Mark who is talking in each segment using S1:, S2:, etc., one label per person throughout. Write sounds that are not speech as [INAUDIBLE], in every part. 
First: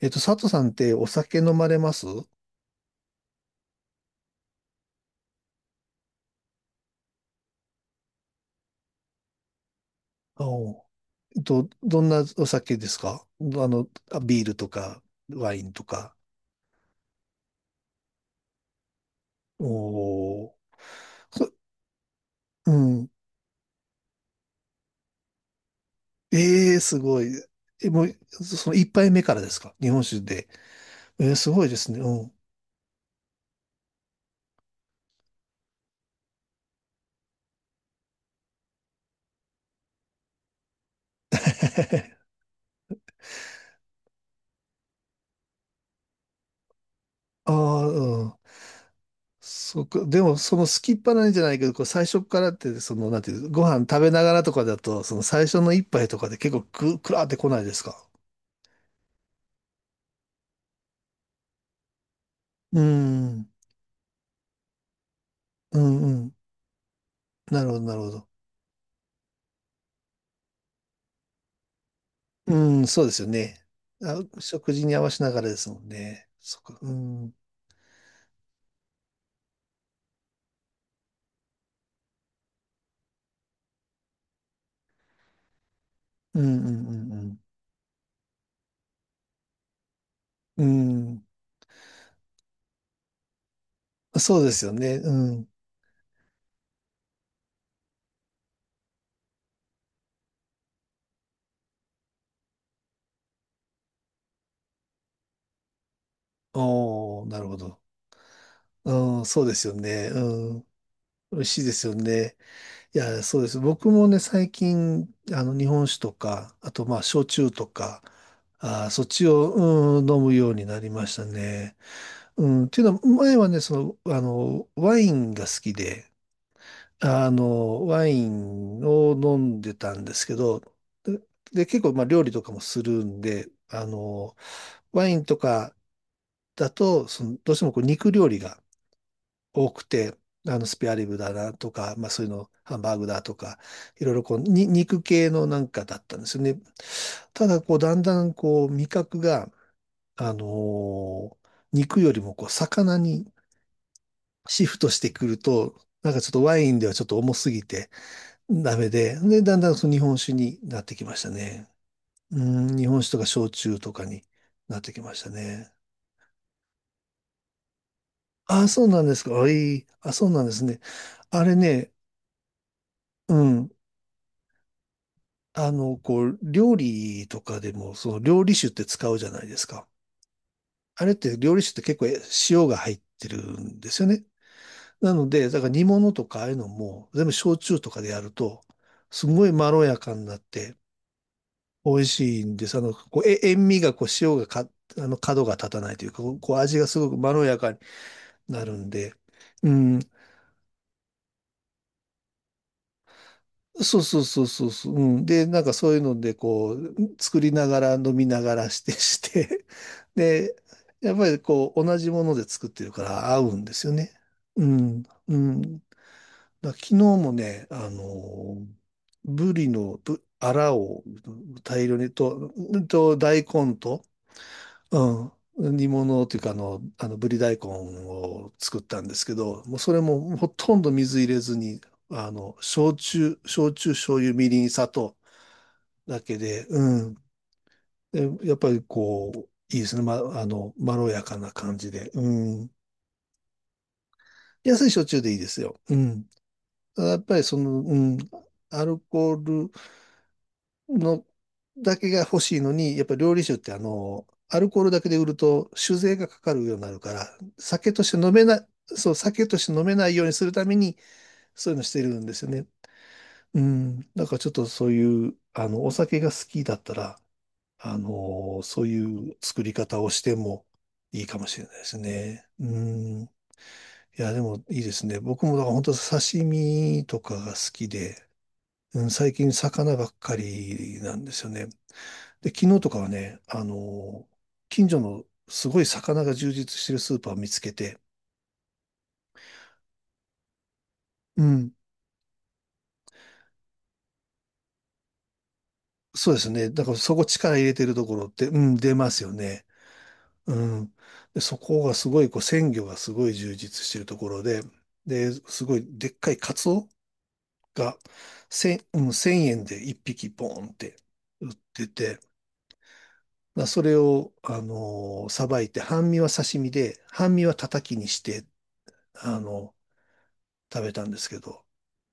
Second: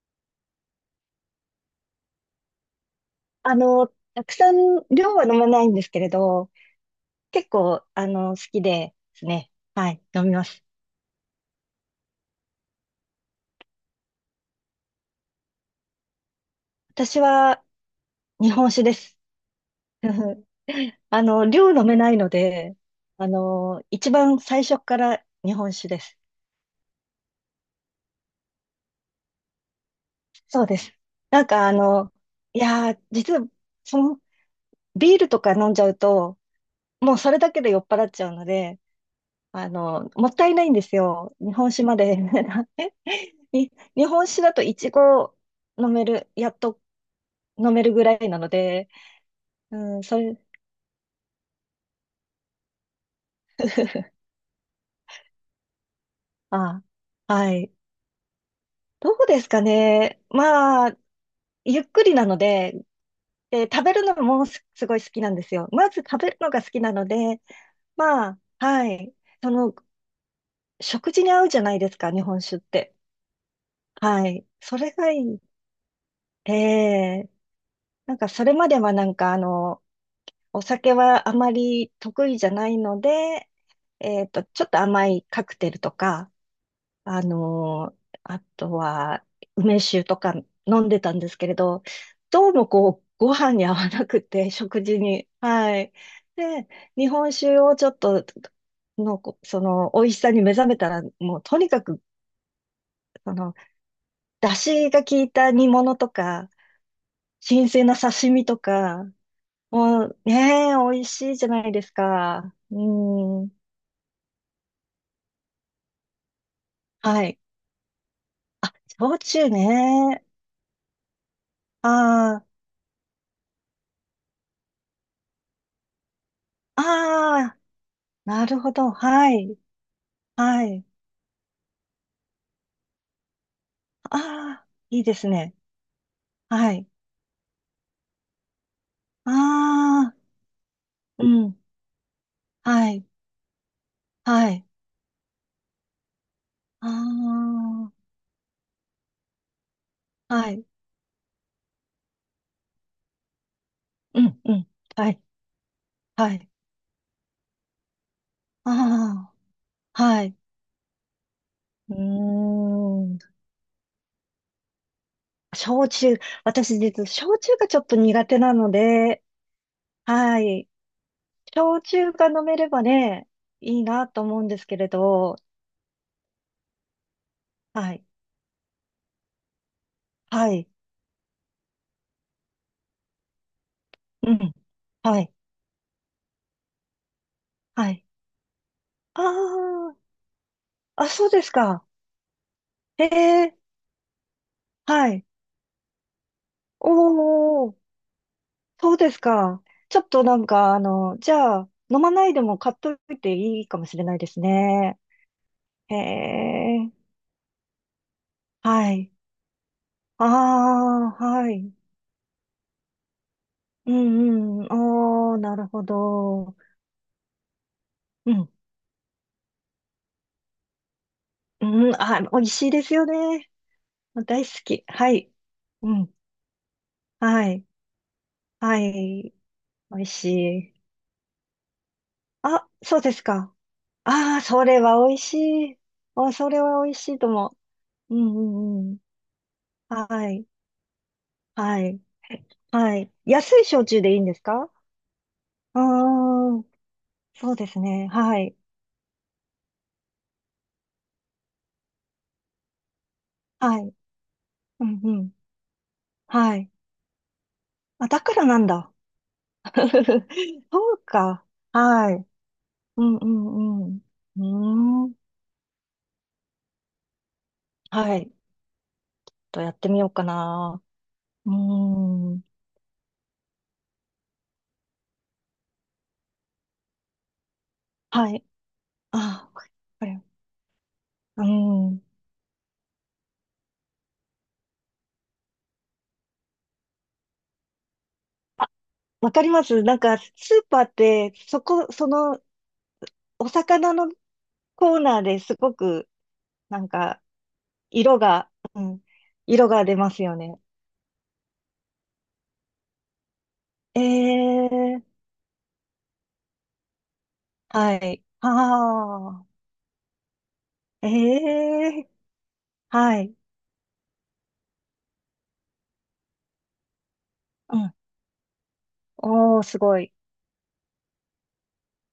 S1: 佐藤さんってお酒飲まれます？
S2: あの、たくさん量は飲まないんですけれど、結構、好きですね。はい、飲みま
S1: あ
S2: す。
S1: おどんなお酒ですか？どあの、あビールとか、ワインとか。
S2: 私は日本酒です。[LAUGHS]
S1: おー。そ
S2: 量飲めないの
S1: う
S2: で、
S1: ん。
S2: 一番最初から日本酒です。
S1: ええ、すごい。え、もう、その一杯目からですか、日本酒で。
S2: そうです。なん
S1: すご
S2: か
S1: い
S2: あ
S1: ですね。
S2: の、
S1: うん。
S2: 実は、その、ビールとか飲んじゃうと、もうそれだけで酔っ払っちゃうので、もったいないんですよ。日本酒まで。
S1: [LAUGHS]
S2: [LAUGHS] に日本酒だとイチゴ飲める、やっと
S1: あ
S2: 飲め
S1: あ、
S2: るぐら
S1: う
S2: い
S1: ん。
S2: なので、う
S1: そっ
S2: ん、
S1: か。
S2: そ
S1: でも、
S2: れ、
S1: その好きっぱなんじゃないけど、こう最初からって、その、なんていう、ご飯食
S2: [LAUGHS]
S1: べながらとかだと、その最初の一杯とかで結構
S2: あ、
S1: くらーってこ
S2: は
S1: ないで
S2: い。
S1: すか？
S2: どうですかね。まあ、ゆっくりなので、
S1: うん。
S2: で、食べるのもすごい好きなんですよ。
S1: う
S2: まず
S1: ん
S2: 食
S1: う
S2: べ
S1: ん。
S2: るのが好きなので、
S1: なるほど、なるほど。
S2: まあ、はい。その、食事に合うじゃないですか、日本
S1: う
S2: 酒っ
S1: ん、
S2: て。
S1: そうですよね。あ、
S2: はい。
S1: 食
S2: そ
S1: 事
S2: れ
S1: に合わ
S2: がい
S1: せなが
S2: い。
S1: らですもんね。
S2: え
S1: そっか。うん。う
S2: え、
S1: ん、
S2: それまではお酒はあまり得意じゃないので、ちょっと甘いカクテルとか、
S1: うん、
S2: あ
S1: うん、
S2: のあとは、梅酒とか
S1: うん。
S2: 飲んで
S1: う
S2: たん
S1: ん。
S2: ですけれど、どうもこう、ご飯に合わなく
S1: そう
S2: て、
S1: ですよ
S2: 食
S1: ね。
S2: 事
S1: う
S2: に。
S1: ん。
S2: はい。で、日本酒をちょっと、の、こその、美味しさに目覚めたら、もうとにかく、その、出汁が効いた煮物とか、
S1: おー、なるほ
S2: 新
S1: ど。
S2: 鮮な刺身とか、
S1: うん、そうですよ
S2: も
S1: ね。
S2: う
S1: うん。
S2: ねえ、美味しい
S1: 美味
S2: じゃ
S1: しい
S2: な
S1: で
S2: いで
S1: す
S2: す
S1: よね。
S2: か。
S1: いや、そう
S2: う
S1: で
S2: ん。
S1: す。僕もね、最近、日本酒とか、あと、まあ、
S2: は
S1: 焼
S2: い。
S1: 酎とか、
S2: あ、
S1: あー、そっ
S2: 焼
S1: ち
S2: 酎
S1: を、うん、飲
S2: ね。
S1: むようになりましたね。
S2: ああ、
S1: うん。っていうのは、前はね、その、ワインが好きで、
S2: ああ、
S1: ワイ
S2: なるほ
S1: ン
S2: ど。
S1: を
S2: は
S1: 飲
S2: い。
S1: んでたんですけど、
S2: はい。
S1: で、で結構まあ料理とかもするんで、
S2: ああ、いい
S1: ワ
S2: で
S1: イン
S2: す
S1: と
S2: ね。
S1: かだ
S2: はい。
S1: と、そのどうしてもこう肉料理が
S2: あ
S1: 多く
S2: あ、
S1: て、スペアリブ
S2: う
S1: だな
S2: ん。
S1: とか、まあそういうの、ハン
S2: は
S1: バー
S2: い。
S1: グだとか、いろいろこう、
S2: はい。
S1: に、肉系のなんかだったんですよね。た
S2: あ
S1: だ、こう、だんだんこう、味覚が、あ
S2: あ、はい。
S1: の肉よりもこう、魚に
S2: うん、う
S1: シ
S2: ん。
S1: フトして
S2: はい。
S1: くると、なんかちょっ
S2: は
S1: と
S2: い。
S1: ワインではちょっと重すぎて、ダメで、
S2: あ
S1: で、だんだんその日
S2: あ、
S1: 本
S2: は
S1: 酒
S2: い。
S1: になってきましたね。
S2: う
S1: うん、日本酒
S2: ー
S1: とか
S2: ん。
S1: 焼酎とかになってきましたね。
S2: 焼酎。私、実は焼酎がちょっと苦手な
S1: ああ、
S2: の
S1: そうなんで
S2: で、
S1: すか。あ、いい。あ、そう
S2: は
S1: なんです
S2: い。
S1: ね。あれ
S2: 焼
S1: ね、
S2: 酎が飲めればね、
S1: うん。
S2: いいなと思うんですけれど、
S1: こう、料理とかで
S2: は
S1: も、
S2: い。
S1: その料理酒って使うじゃないですか。
S2: はい。
S1: あれって料理酒って結構え塩が入ってるんですよね。
S2: うん。
S1: な
S2: は
S1: の
S2: い。
S1: で、だから煮物とかああいうのも、全部焼酎と
S2: は
S1: か
S2: い。
S1: でやると、すごいまろ
S2: あ
S1: やかになって、
S2: あ、あ、そうですか。
S1: 美味しいんです。
S2: え
S1: こう、え、
S2: え、
S1: 塩味が、こう、塩がか、
S2: はい。
S1: 角が立たないというか、こう、こう味が
S2: お
S1: すごくまろやか
S2: ー、
S1: になるん
S2: そうで
S1: で、
S2: すか。
S1: う
S2: ち
S1: ん。
S2: ょっとじゃあ、飲まないでも買っといていいかもし
S1: そう
S2: れな
S1: そ
S2: い
S1: う
S2: です
S1: そうそうそう、う
S2: ね。
S1: ん。で、なんかそう
S2: へ
S1: いうので、こ
S2: え、
S1: う、作りながら飲みながらし
S2: は
S1: て、[LAUGHS]
S2: い。
S1: して、
S2: あ
S1: で、やっ
S2: あ、
S1: ぱり
S2: はい。
S1: こう、同じもので作ってるから合うんです
S2: う
S1: よね。
S2: ん
S1: う
S2: うん。
S1: ん、う
S2: おー、な
S1: ん。
S2: る
S1: だ
S2: ほ
S1: か
S2: ど。
S1: ら昨日もね、
S2: うん。
S1: ブリのアラを大
S2: うん、
S1: 量に
S2: あ、美味
S1: と、
S2: しいですよ
S1: と大
S2: ね。
S1: 根と、
S2: 大好き。は
S1: う
S2: い。
S1: ん。煮
S2: うん。
S1: 物っていうか、ぶり
S2: は
S1: 大
S2: い。
S1: 根を
S2: は
S1: 作ったんです
S2: い。
S1: けど、もうそ
S2: 美
S1: れ
S2: 味し
S1: もほとん
S2: い。
S1: ど水入れずに、
S2: あ、そうですか。
S1: 焼酎、醤油、
S2: ああ、
S1: みり
S2: そ
S1: ん、
S2: れ
S1: 砂
S2: は美
S1: 糖
S2: 味しい。
S1: だ
S2: あ、
S1: け
S2: それ
S1: で、
S2: は美味
S1: う
S2: し
S1: ん。
S2: いと思う。う
S1: で
S2: ん
S1: やっぱり
S2: うんうん。
S1: こう、いいですね。ま、
S2: はい。
S1: まろやかな感
S2: は
S1: じ
S2: い。
S1: で。うん。
S2: はい。安い焼酎でいいんですか？
S1: 安い焼酎でいいですよ。
S2: ああ
S1: うん。
S2: ー、
S1: ただやっぱり
S2: そう
S1: そ
S2: です
S1: の、う
S2: ね。
S1: ん。
S2: はい。
S1: アルコールのだけが欲しいのに、やっぱ料理酒って
S2: はい。
S1: アルコー
S2: う
S1: ルだ
S2: ん
S1: け
S2: う
S1: で売
S2: ん。
S1: ると酒税がかか
S2: は
S1: る
S2: い。
S1: ようになるから、酒と
S2: あ、
S1: し
S2: だ
S1: て飲
S2: か
S1: め
S2: ら
S1: な
S2: なん
S1: い、
S2: だ。
S1: そう、酒として飲めないようにするた
S2: [LAUGHS]
S1: め
S2: そ
S1: に、
S2: うか。
S1: そういうのしてる
S2: は
S1: ん
S2: い。
S1: ですよね。
S2: うんう
S1: う
S2: んう
S1: ん。だからちょっとそう
S2: ん。うーん。
S1: いう、お酒が好きだったら、
S2: はい。
S1: そういう
S2: と
S1: 作
S2: や
S1: り
S2: って
S1: 方
S2: みよ
S1: を
S2: う
S1: し
S2: か
S1: ても
S2: な。
S1: いいかも
S2: うー
S1: しれないです
S2: ん。
S1: ね。うん。いや、でもいいですね。僕もだから本当刺身とかが好きで、
S2: はい。
S1: うん、最
S2: あ、
S1: 近魚
S2: こ
S1: ばっ
S2: れ。
S1: かりなんで
S2: う
S1: す
S2: ー
S1: よね。
S2: ん。
S1: で、昨日とかはね、近所のすごい魚が充実してるスーパーを見つけて、
S2: あ、わかります。なんか、スーパーって、
S1: うん、
S2: その、お魚のコーナーですごく、
S1: そうですね。
S2: な
S1: だ
S2: ん
S1: からそ
S2: か、
S1: こ力入れてるとこ
S2: 色
S1: ろって、
S2: が、
S1: うん、
S2: う
S1: 出
S2: ん、
S1: ますよね。
S2: 色が出ますよ
S1: う
S2: ね。
S1: ん。で、そこがすごい、こう、鮮魚がすごい充実して
S2: え
S1: るところで、
S2: え、
S1: で、すごいでっかいカツオ
S2: は
S1: が
S2: い。あ
S1: 1000、うん、1
S2: あ、
S1: 円で1匹ボーンって
S2: え
S1: 売って
S2: え、
S1: て、
S2: はい。
S1: まあそれを、さばいて、半身は刺身で、半身は
S2: う
S1: 叩
S2: ん。
S1: きにして、あ
S2: おー、
S1: の
S2: すごい。
S1: 食べたんですけど、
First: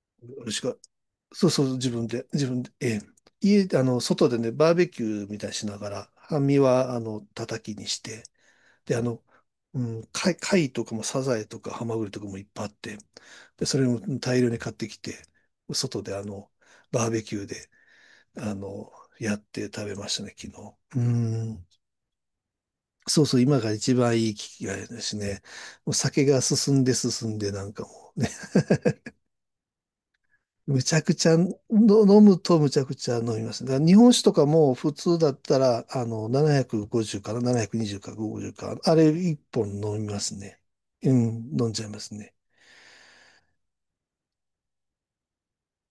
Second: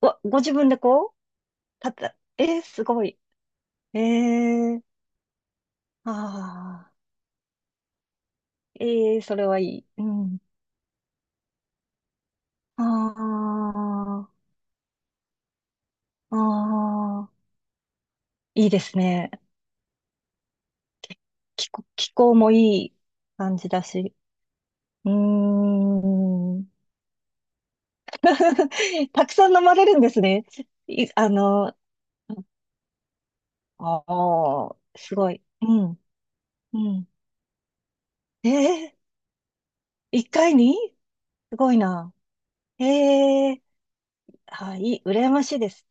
S2: ご
S1: 美
S2: 自
S1: 味し
S2: 分
S1: か、
S2: でこ
S1: そうそう、
S2: う、
S1: 自
S2: 立っ
S1: 分
S2: た。
S1: で、自
S2: え
S1: 分
S2: え、
S1: で、
S2: す
S1: ええ。
S2: ごい。
S1: 家で、
S2: え
S1: 外でね、バー
S2: え、
S1: ベキューみたいにしなが
S2: あ
S1: ら、半身は、
S2: あ、
S1: 叩きにして、で、
S2: ええ、それはい
S1: う
S2: い。う
S1: ん、
S2: ん。
S1: 貝とかもサザエとかハマグリとかもいっぱいあって、
S2: あ
S1: で、それも大量に買ってきて、外で、
S2: あ、
S1: バー
S2: あ
S1: ベキュ
S2: あ、
S1: ーで、あ
S2: いいで
S1: の、
S2: すね。
S1: やって食べましたね、昨日。うん。
S2: 気候もいい
S1: そうそう、
S2: 感
S1: 今
S2: じ
S1: が
S2: だ
S1: 一
S2: し。
S1: 番いい機会で
S2: う
S1: すね。
S2: ー
S1: もう酒が
S2: ん。
S1: 進んで進んで、なんかもうね
S2: [LAUGHS] たくさん飲まれるんですね。
S1: むちゃ
S2: い、
S1: くち
S2: あ
S1: ゃの
S2: の、
S1: 飲むとむちゃくちゃ飲みます。だから日
S2: あ
S1: 本酒とかも
S2: あ、
S1: 普
S2: す
S1: 通だ
S2: ご
S1: っ
S2: い。
S1: た
S2: う
S1: ら、
S2: ん、うん。
S1: 750から720か50か、あ
S2: ええ、
S1: れ1本飲みま
S2: 一
S1: す
S2: 回
S1: ね。
S2: に
S1: う
S2: す
S1: ん、飲
S2: ご
S1: ん
S2: い
S1: じゃいま
S2: な。
S1: すね。
S2: ええ、はい、羨ましいです。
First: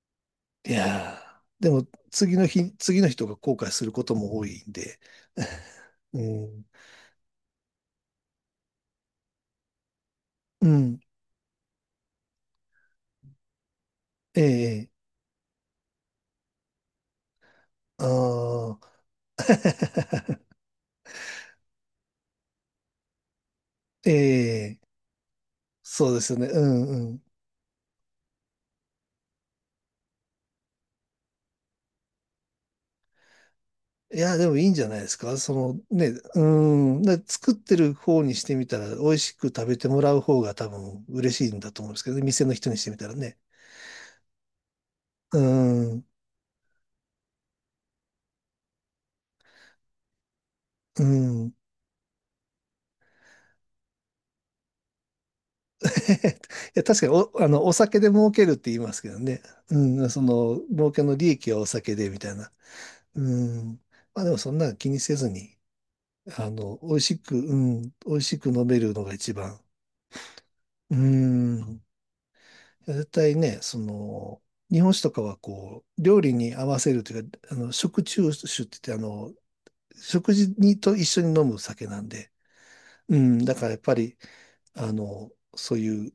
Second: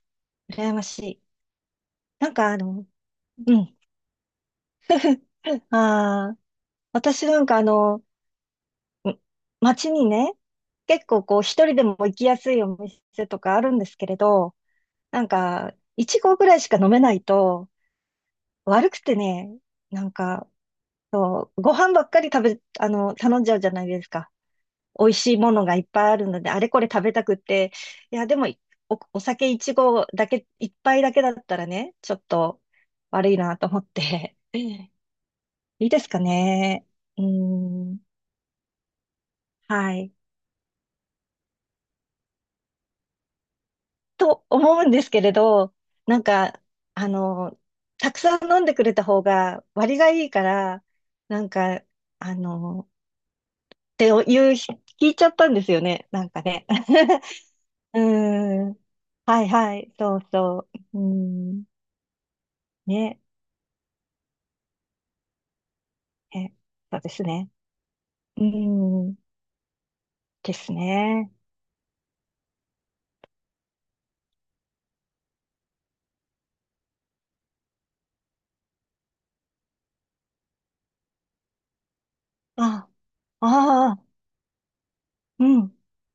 S1: い
S2: 羨まし
S1: や
S2: い。
S1: ーでも
S2: なん
S1: 次の
S2: かあ
S1: 日、
S2: の、
S1: 次の人が後
S2: う
S1: 悔
S2: ん。
S1: することも多いんで。
S2: [LAUGHS]
S1: [LAUGHS] う
S2: ああ、
S1: ん、
S2: 私うん、街にね、
S1: うん、
S2: 結構こう一人でも行きやすいお店とかあるんですけれど、
S1: ええ
S2: なんか、いち合ぐらいしか飲めないと、
S1: ああ
S2: 悪く
S1: ー、
S2: てね、なんか、そう、ご飯ばっかり食べ、あの、頼んじゃうじゃないですか。
S1: [LAUGHS] ええ
S2: 美味しいものがいっぱ
S1: そ
S2: い
S1: う
S2: あ
S1: で
S2: る
S1: すよ
S2: の
S1: ね。
S2: で、あれこれ
S1: う
S2: 食べた
S1: ん、
S2: くって、いや、でも、お酒一合だけ、一杯だけだったらね、ちょっと悪いなと思っ
S1: い
S2: て、
S1: や、で
S2: [LAUGHS]
S1: もいいんじゃ
S2: い
S1: ないですか。その
S2: いで
S1: ね、
S2: すか
S1: う
S2: ね。
S1: ーん、で
S2: うー
S1: 作ってる
S2: ん、
S1: 方にしてみたら、美味しく食べて
S2: は
S1: もら
S2: い。
S1: う方が多分嬉しいんだと思うんですけどね、店の人にしてみたらね。
S2: と思うんですけれ
S1: う
S2: ど、
S1: ーん、
S2: なんか、あの、たくさん飲んでくれた方が割がいいから、
S1: う
S2: な
S1: ーん。[LAUGHS]
S2: ん
S1: い
S2: か、あの、っていうひ、聞いちゃったんですよね、なんかね。
S1: や、確かに
S2: [LAUGHS]
S1: お、お
S2: う
S1: 酒で儲けるっ
S2: ー
S1: て
S2: ん、
S1: 言いますけどね。
S2: はいは
S1: う
S2: い、
S1: ん、
S2: そう
S1: その、
S2: そ
S1: 儲
S2: う。う
S1: けの利益
S2: ー
S1: は
S2: ん、
S1: お酒で、みたいな。
S2: ね。
S1: うん。まあでもそんなの気にせずに、
S2: え、
S1: 美
S2: そ
S1: 味
S2: うで
S1: し
S2: す
S1: く、
S2: ね。
S1: うん、美味し
S2: う
S1: く飲めるのが
S2: ん。
S1: 一番。
S2: です
S1: う
S2: ね。
S1: ん。絶対ね、その、日本酒とかはこう、料理に合わせるというか、食中酒って言って、食事にと一緒に飲む酒なんで、
S2: あ、
S1: うん、だからやっ
S2: あ
S1: ぱ
S2: あ、
S1: り、あの、
S2: うん。
S1: そういう、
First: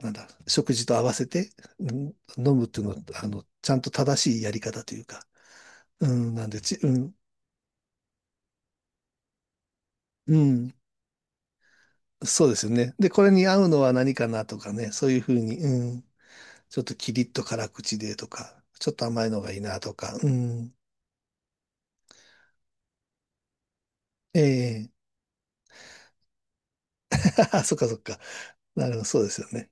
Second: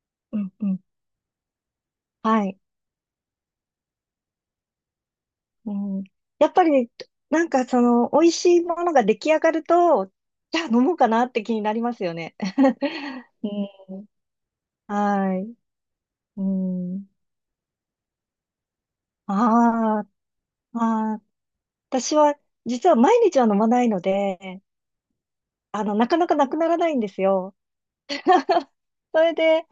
S1: なんだ、
S2: うん、う
S1: 食
S2: ん。
S1: 事と合わせて、うん、
S2: は
S1: 飲
S2: い。
S1: むっていうのは、ちゃんと正しいやり方というか、
S2: うん。
S1: うん、な
S2: や
S1: ん
S2: っ
S1: で、
S2: ぱ
S1: ち、
S2: り、
S1: うん、
S2: 美味しいものが出来上がると、
S1: う
S2: じゃあ
S1: ん、
S2: 飲もうかなって気になりますよね。
S1: そうですよね。で、こ
S2: [LAUGHS]
S1: れに合うのは
S2: うん。
S1: 何かなとかね、そういうふう
S2: はい。
S1: に、うん、
S2: う
S1: ちょっと
S2: ん。
S1: キリッと辛口でとか、ちょっと甘いのがいいなと
S2: ああ、
S1: か、うん、
S2: ああ、私は、実は毎日は飲まないので、
S1: ええ
S2: なかなかなくならないんですよ。
S1: あそっかそっか。
S2: [LAUGHS]
S1: なるほど、そ
S2: そ
S1: うで
S2: れ
S1: すよ
S2: で、
S1: ね。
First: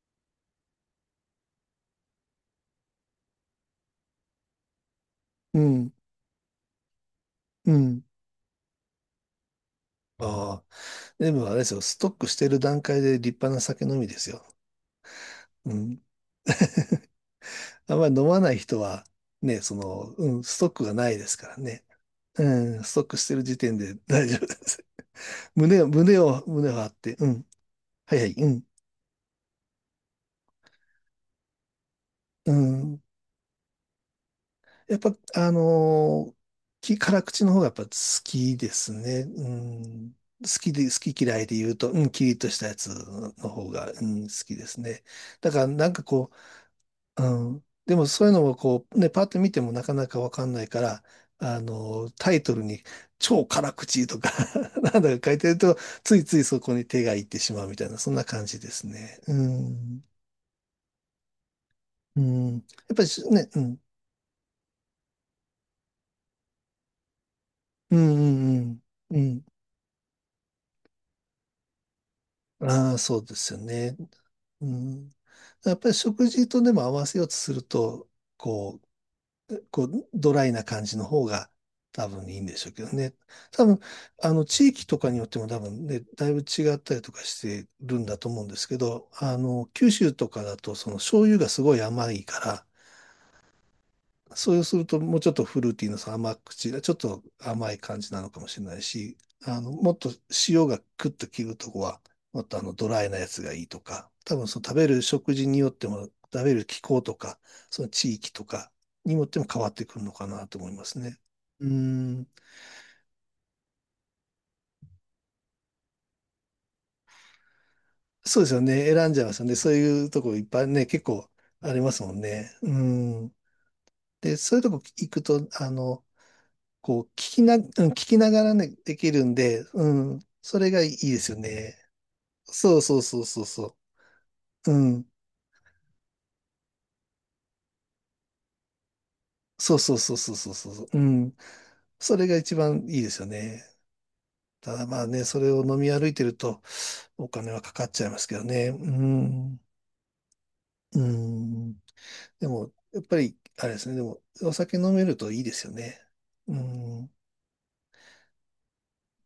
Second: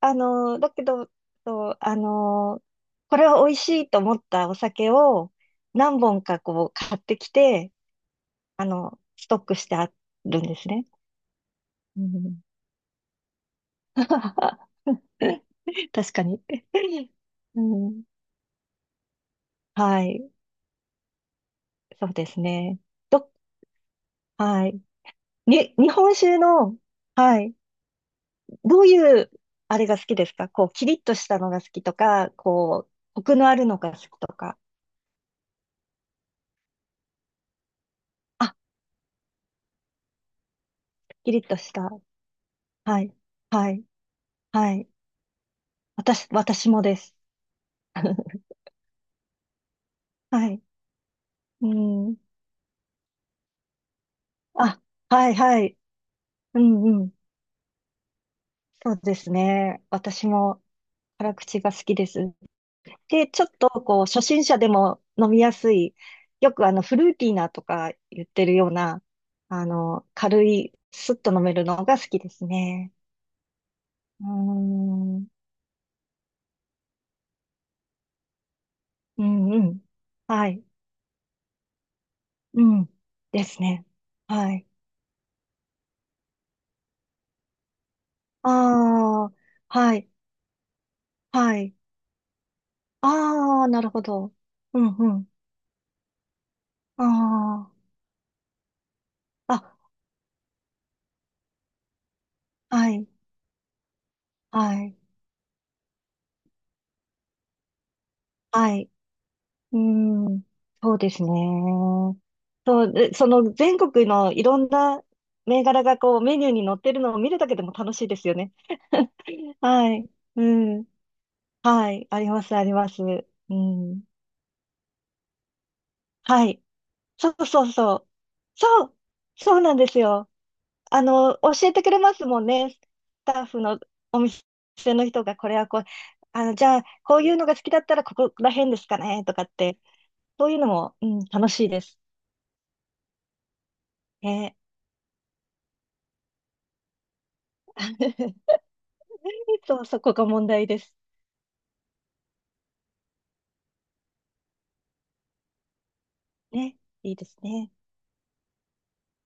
S2: だけど、そう、これは美味しいと思ったお酒を
S1: うん、
S2: 何本かこう買ってき
S1: う
S2: て、
S1: ん。
S2: ストックしてあるんで
S1: ああ、
S2: すね。
S1: でもあれですよ、ス
S2: う
S1: トックし
S2: ん、
S1: てる段階で立派な酒飲みですよ。
S2: [LAUGHS]
S1: うん。
S2: 確かに。
S1: [LAUGHS]
S2: う
S1: あん
S2: ん、
S1: まり飲まない人は、ね、そ
S2: は
S1: の、
S2: い。
S1: うん、ストックがないですからね。
S2: そうです
S1: う
S2: ね。
S1: ん、ストックし
S2: ど、
S1: てる時点で大丈夫で
S2: はい。
S1: す。[LAUGHS] 胸を、
S2: 日本
S1: 胸
S2: 酒
S1: を、胸を
S2: の、
S1: 張って、う
S2: は
S1: ん。
S2: い。
S1: はいはい、うん。
S2: どういう、あれが好きですか？こう、キリッとしたのが好きとか、
S1: う
S2: こう、
S1: ん
S2: コクのあるのが好きとか。
S1: やっぱ、辛口の方がやっぱ好
S2: あ、
S1: きですね。うん、好きで、好き
S2: キ
S1: 嫌
S2: リ
S1: い
S2: ッと
S1: で言
S2: し
S1: う
S2: た。
S1: と、うん、キリッとしたやつ
S2: はい。
S1: の方
S2: はい。
S1: が、うん、好きで
S2: は
S1: す
S2: い。
S1: ね。だからなんか
S2: 私、
S1: こ
S2: 私もです。
S1: う、うん、でもそういうのをこう、ね、パッと見てもなかなかわか
S2: は
S1: ん
S2: い。
S1: ないから、
S2: うん。
S1: タイトルに超辛口とか
S2: あ、
S1: [LAUGHS] なんだ
S2: は
S1: か
S2: い
S1: 書いてる
S2: は
S1: と、
S2: い。
S1: ついつい
S2: う
S1: そこに
S2: ん
S1: 手
S2: うん。
S1: がいってしまうみたいな、そんな感じです
S2: そうで
S1: ね。
S2: す
S1: う
S2: ね。
S1: ん、
S2: 私も辛口が好きで
S1: う
S2: す。
S1: ん、やっぱりし
S2: で、ちょっ
S1: ね、う
S2: と
S1: ん、
S2: こう、初心者でも飲みやすい、よくフルーティーなとか
S1: うん、
S2: 言ってる
S1: うん、う
S2: よう
S1: ん。
S2: な、
S1: うん
S2: 軽い、スッと飲めるのが好きですね。
S1: ああ、そうですよね。
S2: う
S1: うん。
S2: ーん。
S1: やっぱり食事とでも合わせようとすると、こ
S2: うんう
S1: う、
S2: ん。
S1: こう、ドラ
S2: は
S1: イな
S2: い。
S1: 感じの方が多分いいんで
S2: う
S1: しょうけど
S2: ん。
S1: ね。
S2: です
S1: 多分、
S2: ね。はい。
S1: 地域とかによっても多分ね、だいぶ違ったりとかしてるんだと思うんですけど、
S2: ああ、
S1: 九
S2: はい。
S1: 州とかだと、その醤油が
S2: は
S1: すご
S2: い。
S1: い甘いから、
S2: ああ、なるほど。
S1: そうす
S2: う
S1: ると、もうち
S2: ん、
S1: ょっとフルーティーなさ、その甘口が、ちょっと
S2: あ
S1: 甘い感じなのかもしれないし、
S2: あ、あ、
S1: もっと塩がクッと切るとこは、もっとド
S2: は
S1: ラ
S2: い、
S1: イなやつがいいとか、多分その
S2: は
S1: 食べ
S2: い、
S1: る食事によっても、食べる気候とか、その地域とか
S2: はい。
S1: によっても変わっ
S2: う
S1: てくるのか
S2: ん、
S1: なと思いま
S2: そう
S1: す
S2: で
S1: ね。
S2: すね。
S1: うーん、
S2: そう、で全国のいろんな銘柄がこうメニューに載ってるのを見るだけでも楽しいですよ
S1: そうです
S2: ね。
S1: よね。選ん
S2: [LAUGHS]
S1: じゃいますよね。そう
S2: は
S1: いう
S2: い、
S1: とこいっ
S2: う
S1: ぱいね、
S2: ん、
S1: 結構ありま
S2: は
S1: す
S2: い、
S1: もん
S2: ありま
S1: ね。
S2: す、あ
S1: う
S2: ります。
S1: ーん。
S2: うん、
S1: で、そういうとこ行くと、
S2: はい、
S1: こう、聞
S2: そ
S1: き
S2: う
S1: な、うん
S2: そう
S1: 聞
S2: そう。
S1: きながらね、
S2: そ
S1: で
S2: う、
S1: きるん
S2: そ
S1: で、
S2: うなんです
S1: うん、
S2: よ。
S1: それがいいですよ
S2: 教え
S1: ね。
S2: てくれますもんね。
S1: そ
S2: ス
S1: うそうそう
S2: タ
S1: そ
S2: ッ
S1: う
S2: フ
S1: そ
S2: の
S1: う。
S2: 普
S1: う
S2: 通の
S1: ん。
S2: 人が、これはこう、じゃあ、こういうのが好きだったら、ここら辺ですかね、とかっ
S1: そ
S2: て。
S1: うそうそうそう
S2: そ
S1: そ
S2: う
S1: う
S2: いうの
S1: そうそう。
S2: も、
S1: う
S2: うん、
S1: ん。
S2: 楽しいです。
S1: それが一番いいですよね。
S2: ね。
S1: ただまあね、それを飲み歩いてるとお金はかかっちゃいますけど
S2: [LAUGHS]
S1: ね。うん。
S2: そう、そこが問題です。
S1: うん。でも、やっぱり、あれですね。でも、お酒飲めるといいですよね。う
S2: ね。
S1: ん。
S2: いいですね。